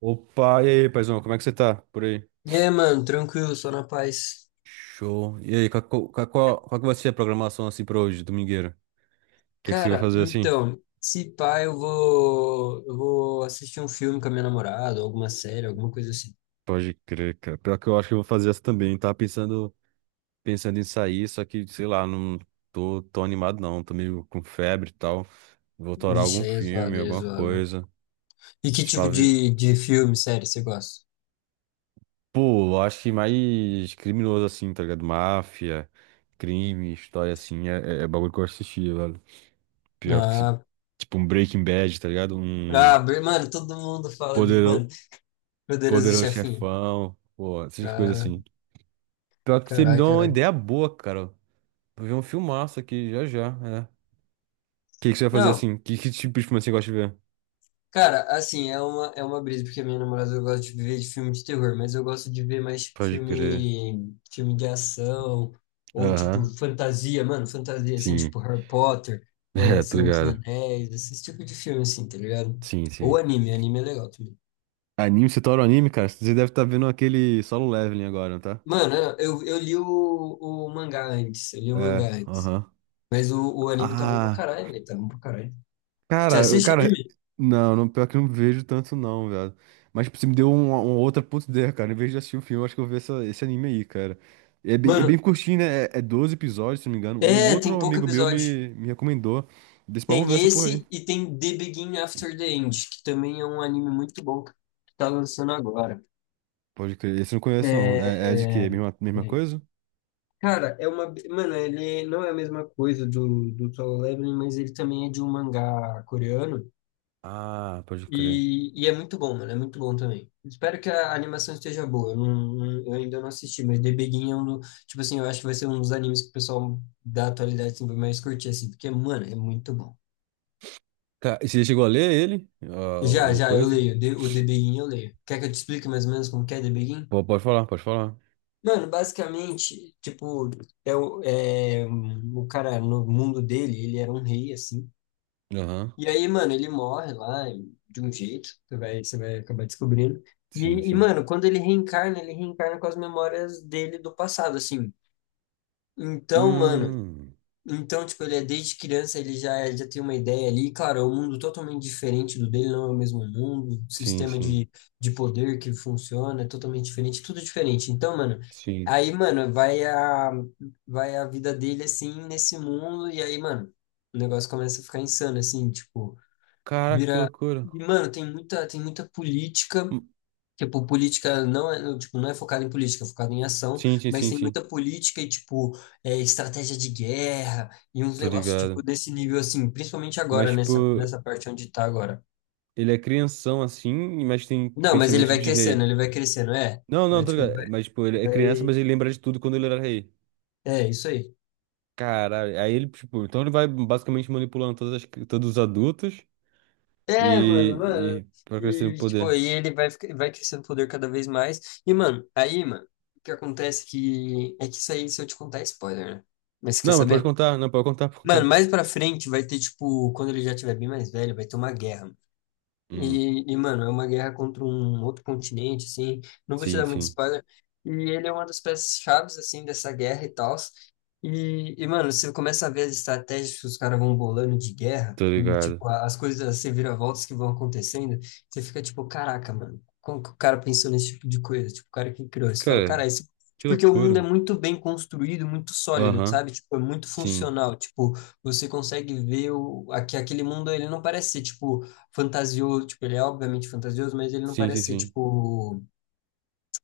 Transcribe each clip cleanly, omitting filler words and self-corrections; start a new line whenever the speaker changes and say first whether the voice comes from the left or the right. right: Opa, e aí, paizão, como é que você tá por aí?
left: É, mano, tranquilo, só na paz.
right: Show. E aí, qual que vai ser a programação assim pra hoje, domingueira? O que é que você vai
left: Cara,
right: fazer assim?
left: então, se pá, eu vou assistir um filme com a minha namorada, alguma série, alguma coisa assim.
right: Pode crer, cara. Pior que eu acho que eu vou fazer essa também. Tava pensando em sair, só que, sei lá, não tô animado não. Tô meio com febre e tal. Vou torar
left: Vixe,
right: algum
left: aí é
right: filme,
left: zoado, aí é
right: alguma
left: zoado.
right: coisa.
left: E que tipo
right: Tipo,
left: de filme, série você gosta?
right: pô, eu acho que mais criminoso assim, tá ligado? Máfia, crime, história assim, é bagulho que eu assisti, velho. Pior que,
left: Ah,
right: tipo, um Breaking Bad, tá ligado? Um
left: Mano, todo mundo fala de,
right: Podero-
left: mano, Poderoso
right: Poderoso
left: Chefinho.
right: Chefão, pô, essas coisas
left: Ah,
right: assim. Pior que você me
left: carai,
right: deu uma
left: carai.
right: ideia boa, cara. Vou ver um filmaço aqui já já, é. O que você vai fazer
left: Não,
right: assim? Que tipo de filme você gosta de ver?
left: cara, assim, é uma brisa, porque a minha namorada gosta de ver de filme de terror, mas eu gosto de ver mais tipo,
right: Pode crer.
left: filme, filme de ação, ou tipo
right: Aham,
left: fantasia, mano, fantasia, assim,
right: sim.
left: tipo Harry Potter, é,
right: É, tá
left: Senhor dos
right: ligado.
left: Anéis, esse tipo de filme, assim, tá ligado?
right: Sim,
left: Ou
right: sim.
left: anime, anime é legal também.
right: Anime, você torna anime, cara? Você deve estar vendo aquele Solo Leveling agora, tá?
left: Mano, eu li o mangá antes, eu li o mangá
right: É,
left: antes,
right: aham.
left: mas o anime tá bom pra
right: Ah.
left: caralho, velho, tá bom pra caralho. Você
right: Cara,
left: assiste
right: cara,
left: anime?
right: não, não, pior que eu não vejo tanto não, velho. Mas tipo, você me deu uma outra puta ideia, cara. Em vez de assistir o filme, eu acho que eu vou ver esse anime aí, cara. É bem
left: Mano,
right: curtinho, né? É 12 episódios, se não me engano. Um
left: é, tem
right: outro
left: pouco
right: amigo meu
left: episódio.
right: me recomendou. Desse pra eu ver
left: Tem
right: essa porra aí.
left: esse e tem The Begin After the End, que também é um anime muito bom que tá lançando agora.
right: Pode crer. Esse eu não conheço, não. É de quê?
left: É...
right: Mesma
left: Peraí.
right: coisa?
left: Cara, é uma. Mano, ele não é a mesma coisa do, do Solo Leveling, mas ele também é de um mangá coreano.
right: Ah, pode crer.
left: E é muito bom, mano. É muito bom também. Espero que a animação esteja boa. Eu ainda não assisti, mas The Begin é um. Do- Tipo assim, eu acho que vai ser um dos animes que o pessoal da atualidade assim, vai mais curtir, assim, porque, mano, é muito bom.
right: E você chegou a ler ele? Ah,
left: Já,
right: o
left: já, eu
right: coisa?
left: leio. De- O The Begin eu leio. Quer que eu te explique mais ou menos como que é The Begin?
right: Pô, pode falar, pode falar.
left: Mano, basicamente, tipo, é o, é, um, o cara no mundo dele, ele era um rei, assim.
right: Aham.
left: E aí, mano, ele morre lá e- de um jeito, você vai acabar descobrindo.
right: Sim,
left: E,
right: sim.
left: mano, quando ele reencarna com as memórias dele do passado, assim. Então, mano,
right: Hum,
left: então, tipo, ele é desde criança, ele já, já tem uma ideia ali. Claro, é um mundo totalmente diferente do dele, não é o mesmo mundo. O
right: sim,
left: sistema
right: sim.
left: de poder que funciona é totalmente diferente, tudo diferente. Então, mano,
right: Sim.
left: aí, mano, vai a, vai a vida dele, assim, nesse mundo. E aí, mano, o negócio começa a ficar insano, assim, tipo,
right: Caraca, que
left: vira...
right: loucura.
left: E, mano, tem muita política. Tipo, política não é, tipo, não é focada em política, é focada em ação,
right: Sim, sim,
left: mas
right: sim,
left: tem
right: sim.
left: muita política e, tipo, é, estratégia de guerra e uns
right: Tô
left: negócios, tipo,
right: ligado.
left: desse nível, assim, principalmente
right: Mas,
left: agora,
right: tipo,
left: nessa, nessa parte onde tá agora.
right: ele é crianção assim, mas tem
left: Não, mas
right: pensamento de rei.
left: ele vai crescendo, é.
right: Não, não,
left: Mas,
right: tô
left: tipo, ele
right: ligado.
left: vai,
right: Mas, tipo, ele é criança, mas
left: vai...
right: ele lembra de tudo quando ele era rei.
left: É, isso aí.
right: Caralho. Aí ele, tipo, então ele vai basicamente manipulando todas as todos os adultos
left: É, mano, mano.
right: e pra crescer no
left: E, tipo,
right: poder.
left: aí ele vai, fica- vai crescendo o poder cada vez mais. E, mano, aí, mano, o que acontece que... É que isso aí, se eu te contar, é spoiler, né? Mas você quer
right: Não, mas pode
left: saber?
right: contar, não, pode contar, pode
left: Mano,
right: contar.
left: mais pra frente vai ter, tipo, quando ele já tiver bem mais velho, vai ter uma guerra.
right: Hum,
left: E, mano, é uma guerra contra um outro continente, assim. Não vou te
right: sim,
left: dar muito
right: sim.
left: spoiler. E ele é uma das peças-chaves, assim, dessa guerra e tal. E, mano, você começa a ver as estratégias que os caras vão bolando de guerra
right: Tô
left: e,
right: ligado.
left: tipo, a- as coisas, as reviravoltas que vão acontecendo. Você fica, tipo, caraca, mano, como que o cara pensou nesse tipo de coisa? Tipo, o cara que criou. Você fala,
right: Cara,
left: cara, isso... é
right: que
left: porque o mundo é
right: loucura.
left: muito bem construído, muito sólido,
right: Aham,
left: sabe? Tipo, é muito
right: sim.
left: funcional. Tipo, você consegue ver o... aque- aquele mundo, ele não parece ser, tipo fantasioso, tipo, ele é obviamente fantasioso, mas ele não
right: Sim, sim,
left: parece ser,
right: sim.
left: tipo,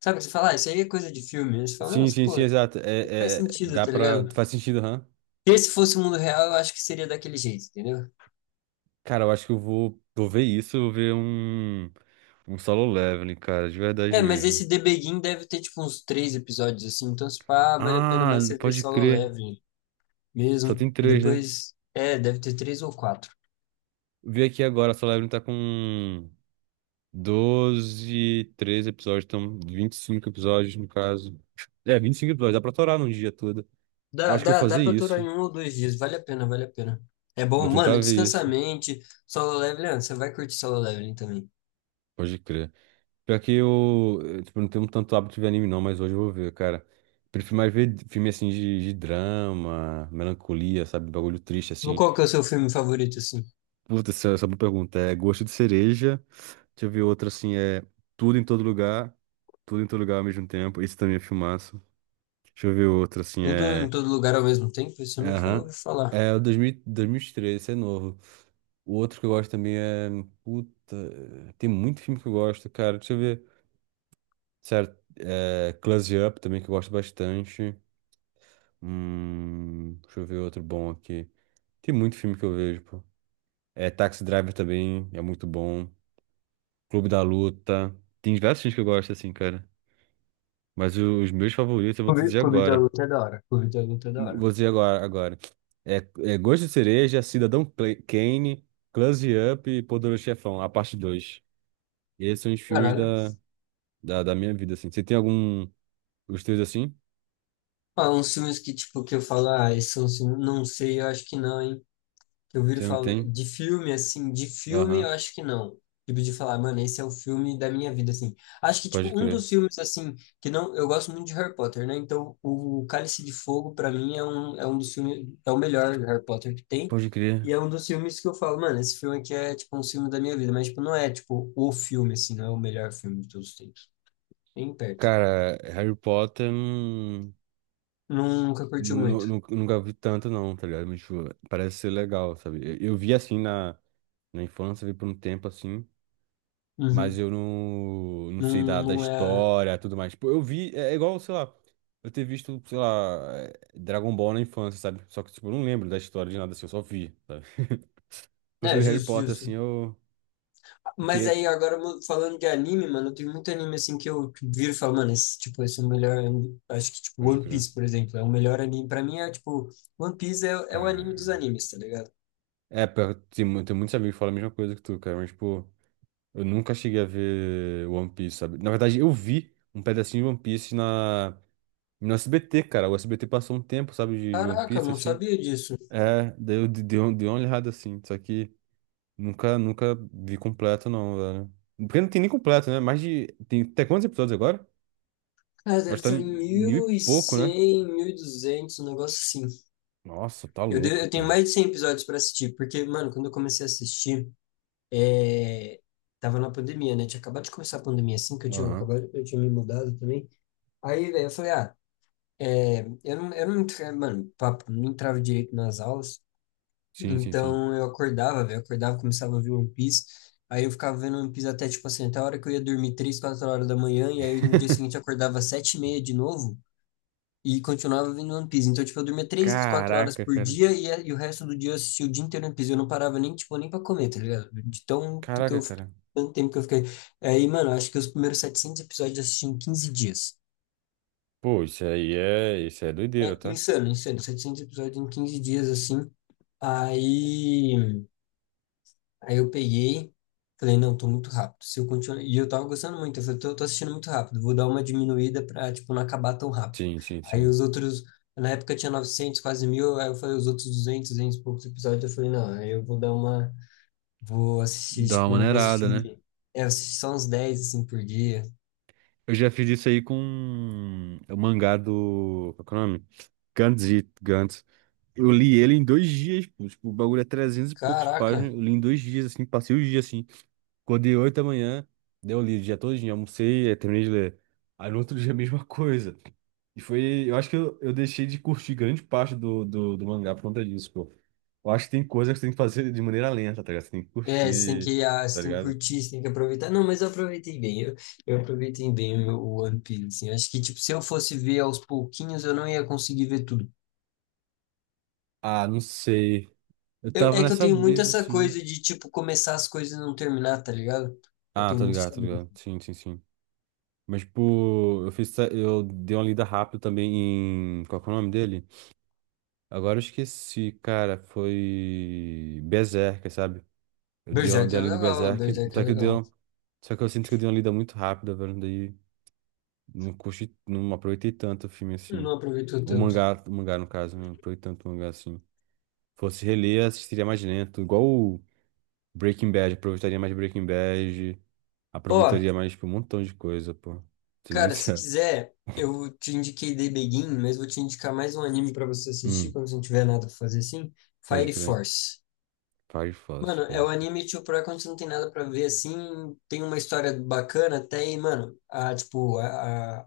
left: sabe o que você fala? Ah, isso aí é coisa de filme. Aí você fala,
right: Sim,
left: nossa,
right: sim, sim,
left: pô, isso
right: exato.
left: faz sentido,
right: Dá
left: tá
right: pra.
left: ligado?
right: Faz sentido, aham.
left: Se esse fosse o mundo real, eu acho que seria daquele jeito, entendeu?
right: Cara, eu acho que eu vou ver isso, eu vou ver um solo leveling, cara, de verdade
left: É, mas
right: mesmo.
left: esse The Begin deve ter, tipo, uns três episódios, assim, então, se pá, vale a pena
right: Ah,
left: mais você ver
right: pode
left: solo
right: crer.
left: leve
right: Só
left: mesmo,
right: tem
left: e
right: três, né?
left: depois, é, deve ter três ou quatro.
right: Vi aqui agora, solo leveling tá com 12 13 episódios, então 25 episódios no caso. É, 25 episódios, dá pra torar num dia todo. Eu
left: Dá,
right: acho que eu vou
left: dá, dá
right: fazer
left: pra aturar
right: isso.
left: em um ou dois dias, vale a pena, vale a pena. É
right: Vou
left: bom,
right: tentar
left: mano,
right: ver
left: descansa a
right: isso.
left: mente, solo leveling, ah, você vai curtir solo leveling também.
right: Pode crer. Pior que eu, tipo, não tenho tanto hábito de anime não, mas hoje eu vou ver, cara. Prefiro mais ver filme assim de drama, melancolia, sabe? Bagulho triste assim.
left: Qual que é o seu filme favorito, assim?
right: Puta, essa é uma boa pergunta. É Gosto de Cereja. Deixa eu ver outra assim, é tudo em todo lugar, tudo em todo lugar ao mesmo tempo. Isso também é filmaço. Deixa eu ver outra assim,
left: Tudo em
right: é.
left: todo lugar ao mesmo tempo? Isso eu nunca
right: Aham.
left: ouvi falar.
right: É o 2000 2003, esse é novo. O outro que eu gosto também é. Puta, tem muito filme que eu gosto, cara. Deixa eu ver. Sério, é Close Up também que eu gosto bastante. Deixa eu ver outro bom aqui. Tem muito filme que eu vejo, pô. É Taxi Driver também, é muito bom. Clube da Luta. Tem diversos filmes que eu gosto, assim, cara. Mas os meus favoritos eu vou te
left: Clube,
right: dizer
left: Clube da
right: agora.
left: Luta é da hora. Clube da Luta é da hora.
right: Vou dizer agora, agora. É, é Gosto de Cereja, Cidadão Kane, Close Up e Poderoso Chefão, a parte 2. Esses são os filmes
left: Caralho.
right: da minha vida, assim. Você tem algum... Os teus, assim?
left: Ah, uns filmes que, tipo, que eu falo, ah, esse é um não sei, eu acho que não, hein? Que eu viro
right: Você não
left: falar
right: tem?
left: de filme, assim, de filme eu
right: Aham,
left: acho que não. Tipo, de falar, mano, esse é o filme da minha vida, assim. Acho que,
right: pode
left: tipo, um
right: crer.
left: dos filmes, assim, que não. Eu gosto muito de Harry Potter, né? Então, o Cálice de Fogo, pra mim, é um dos filmes. É o melhor Harry Potter que tem.
right: Pode crer.
left: E é um dos filmes que eu falo, mano, esse filme aqui é, tipo, um filme da minha vida. Mas, tipo, não é, tipo, o filme, assim, não é o melhor filme de todos os tempos. Nem perto.
right: Cara, Harry Potter...
left: Nunca curtiu muito.
right: Nunca vi tanto, não, tá ligado? Mas, tipo, parece ser legal, sabe? Eu vi assim na infância, vi por um tempo assim, mas
left: Uhum.
right: eu não, sei da,
left: Não,
right: da
left: não é.
right: história, tudo mais. Tipo, eu vi, é igual, sei lá, eu ter visto, sei lá, Dragon Ball na infância, sabe? Só que, tipo, eu não lembro da história de nada assim, eu só vi, sabe? Mas se
left: É,
right: vi Harry
left: justo,
right: Potter assim,
left: justo.
right: eu
left: Mas
right: teria.
left: aí, agora mu- falando de anime, mano, tem muito anime assim que eu viro e falo, mano, esse, tipo, esse é o melhor. Anime. Acho que, tipo,
right: Hoje,
left: One
right: cara.
left: Piece, por exemplo, é o melhor anime. Pra mim é, tipo, One Piece é, é o anime dos
right: Cara.
left: animes, tá ligado?
right: É, tem, tem muitos amigos que falam a mesma coisa que tu, cara, mas, tipo, eu nunca cheguei a ver One Piece, sabe? Na verdade, eu vi um pedacinho de One Piece na. No SBT, cara, o SBT passou um tempo, sabe, de One
left: Caraca, eu
right: Piece,
left: não
right: assim.
left: sabia disso.
right: É, deu uma olhada assim, só que nunca vi completo não, velho. Porque não tem nem completo, né? Mais de... Tem até quantos episódios agora?
left: Cara, deve
right: Acho que tá
left: estar
right: em
left: em
right: mil e pouco, né?
left: 1100, duzentos um negócio assim.
right: Nossa, tá louco,
left: Eu tenho
right: cara.
left: mais de 100 episódios pra assistir, porque, mano, quando eu comecei a assistir, é, tava na pandemia, né? Tinha acabado de começar a pandemia assim, que eu tinha
right: Aham.
left: acabado, eu tinha me mudado também. Aí, velho, eu falei, ah, É, eu não, entra- mano, papo, não entrava direito nas aulas,
right: Sim, sim, sim.
left: então eu acordava, velho, acordava, começava a ver One Piece, aí eu ficava vendo One Piece até, tipo assim, até a hora que eu ia dormir, 3, 4 horas da manhã, e aí no dia seguinte eu acordava às 7:30 de novo, e continuava vendo One Piece, então, tipo, eu dormia três, quatro horas
right: Caraca,
left: por
right: cara.
left: dia, e, a- e o resto do dia eu assistia o dia inteiro One Piece, eu não parava nem, tipo, nem pra comer, tá ligado? De tão, que
right: Caraca,
left: eu, fi-
right: cara.
left: Tanto tempo que eu fiquei, aí, mano, acho que os primeiros 700 episódios eu assisti em 15 dias.
right: Pô, isso é doideira,
left: É
right: tá?
left: insano, insano. 700 episódios em 15 dias, assim. Aí, aí eu peguei, falei, não, tô muito rápido. Se eu continuar... E eu tava gostando muito. Eu falei, tô assistindo muito rápido. Vou dar uma diminuída pra, tipo, não acabar tão rápido.
right: Sim, sim,
left: Aí
right: sim.
left: os outros... Na época tinha 900, quase mil. Aí eu falei, os outros 200 200 e poucos episódios. Eu falei, não, aí eu vou dar uma... Vou assistir,
right: Dá uma
left: tipo, eu não vou
right: maneirada, né?
left: assistir... É, eu assisti só uns 10 assim, por dia.
right: Eu já fiz isso aí com o mangá do. Qual que é o nome? Gantz. Eu li ele em 2 dias, pô. Tipo, o bagulho é 300 e poucos
left: Caraca,
right: páginas. Eu li em 2 dias, assim, passei o dia, assim. Acordei 8 da manhã, deu li o dia todinho, almocei, aí terminei de ler. Aí no outro dia a mesma coisa. E foi. Eu acho que eu deixei de curtir grande parte do mangá por conta disso, pô. Eu acho que tem coisas que você tem que fazer de maneira lenta, tá ligado? Você tem que
left: é, você tem
right: curtir,
left: que, ah, você
right: tá
left: tem que
right: ligado?
left: curtir, você tem que aproveitar. Não, mas eu aproveitei bem. Eu aproveitei bem o One Piece. Assim. Acho que, tipo, se eu fosse ver aos pouquinhos, eu não ia conseguir ver tudo.
right: Ah, não sei. Eu
left: Eu-
right: tava
left: é que eu
right: nessa
left: tenho muito
right: brisa,
left: essa
right: assim.
left: coisa de, tipo, começar as coisas e não terminar, tá ligado? Eu
right: Ah,
left: tenho
right: tô
left: muito
right: ligado,
left: essa
right: tô
left: brisa.
right: ligado. Sim, sim, sim. Mas, tipo, eu dei uma lida rápida também Qual que é o nome dele? Agora eu esqueci, cara. Foi. Berserk, sabe? Eu dei uma,
left: Berserk
right: dei
left: é
right: uma lida em
left: legal,
right: Berserk.
left: Berserk é legal.
right: Só que eu sinto que eu dei uma lida muito rápida, velho. Daí não curti, não aproveitei tanto o filme assim.
left: Não aproveitou tanto.
right: O mangá, no caso, né, não aproveitei tanto o mangá assim. Fosse reler, assistiria mais lento. Igual o Breaking Bad, aproveitaria mais Breaking Bad.
left: Ó,
right: Aproveitaria mais, tipo, um montão de coisa, pô. Ser bem
left: cara, se
right: sincero.
left: quiser, eu te indiquei The Begin, mas vou te indicar mais um anime pra você assistir
right: Hum,
left: quando você não tiver nada pra fazer assim.
right: pode
left: Fire
right: crer.
left: Force.
right: Fire Fox,
left: Mano, é
right: pode
left: o
right: crer.
left: anime, tipo, pra quando você não tem nada pra ver, assim, tem uma história bacana até e, mano, a, tipo,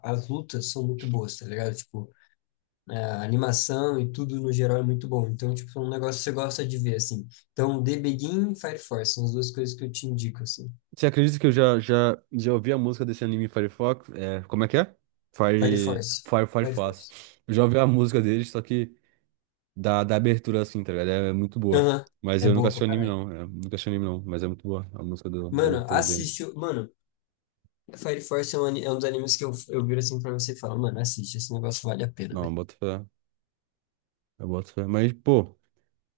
left: a- as lutas são muito boas, tá ligado? Tipo, é, a animação e tudo no geral é muito bom. Então, tipo, é um negócio que você gosta de ver, assim. Então, The Begin e Fire Force são as duas coisas que eu te indico, assim.
right: Você acredita que eu já ouvi a música desse anime Fire Fox? É, como é que é?
left: Fire
right: Fire,
left: Force.
right: Fire
left: Fire
right: Fox.
left: Force.
right: Eu já ouvi a música dele, só que da abertura assim, tá ligado? É muito boa.
left: Aham.
right: Mas
left: É
right: eu nunca
left: boa pra
right: assisti o anime,
left: caralho.
right: não. Nunca assisti o anime, não. Mas é muito boa a música da abertura dele.
left: Mano, Fire Force é um, ani- é um dos animes que eu viro assim pra você e falo, mano, assiste, esse negócio vale a pena,
right: Não, eu
left: velho.
right: boto fé. Eu boto fé. Mas, pô,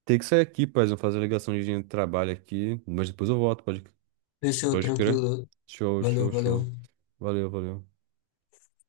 right: tem que sair aqui, paz. Eu vou fazer a ligação de trabalho aqui. Mas depois eu volto, pode,
left: Fechou,
right: pode crer.
left: tranquilo.
right: Show,
left: Valeu,
right: show, show.
left: valeu.
right: Valeu, valeu.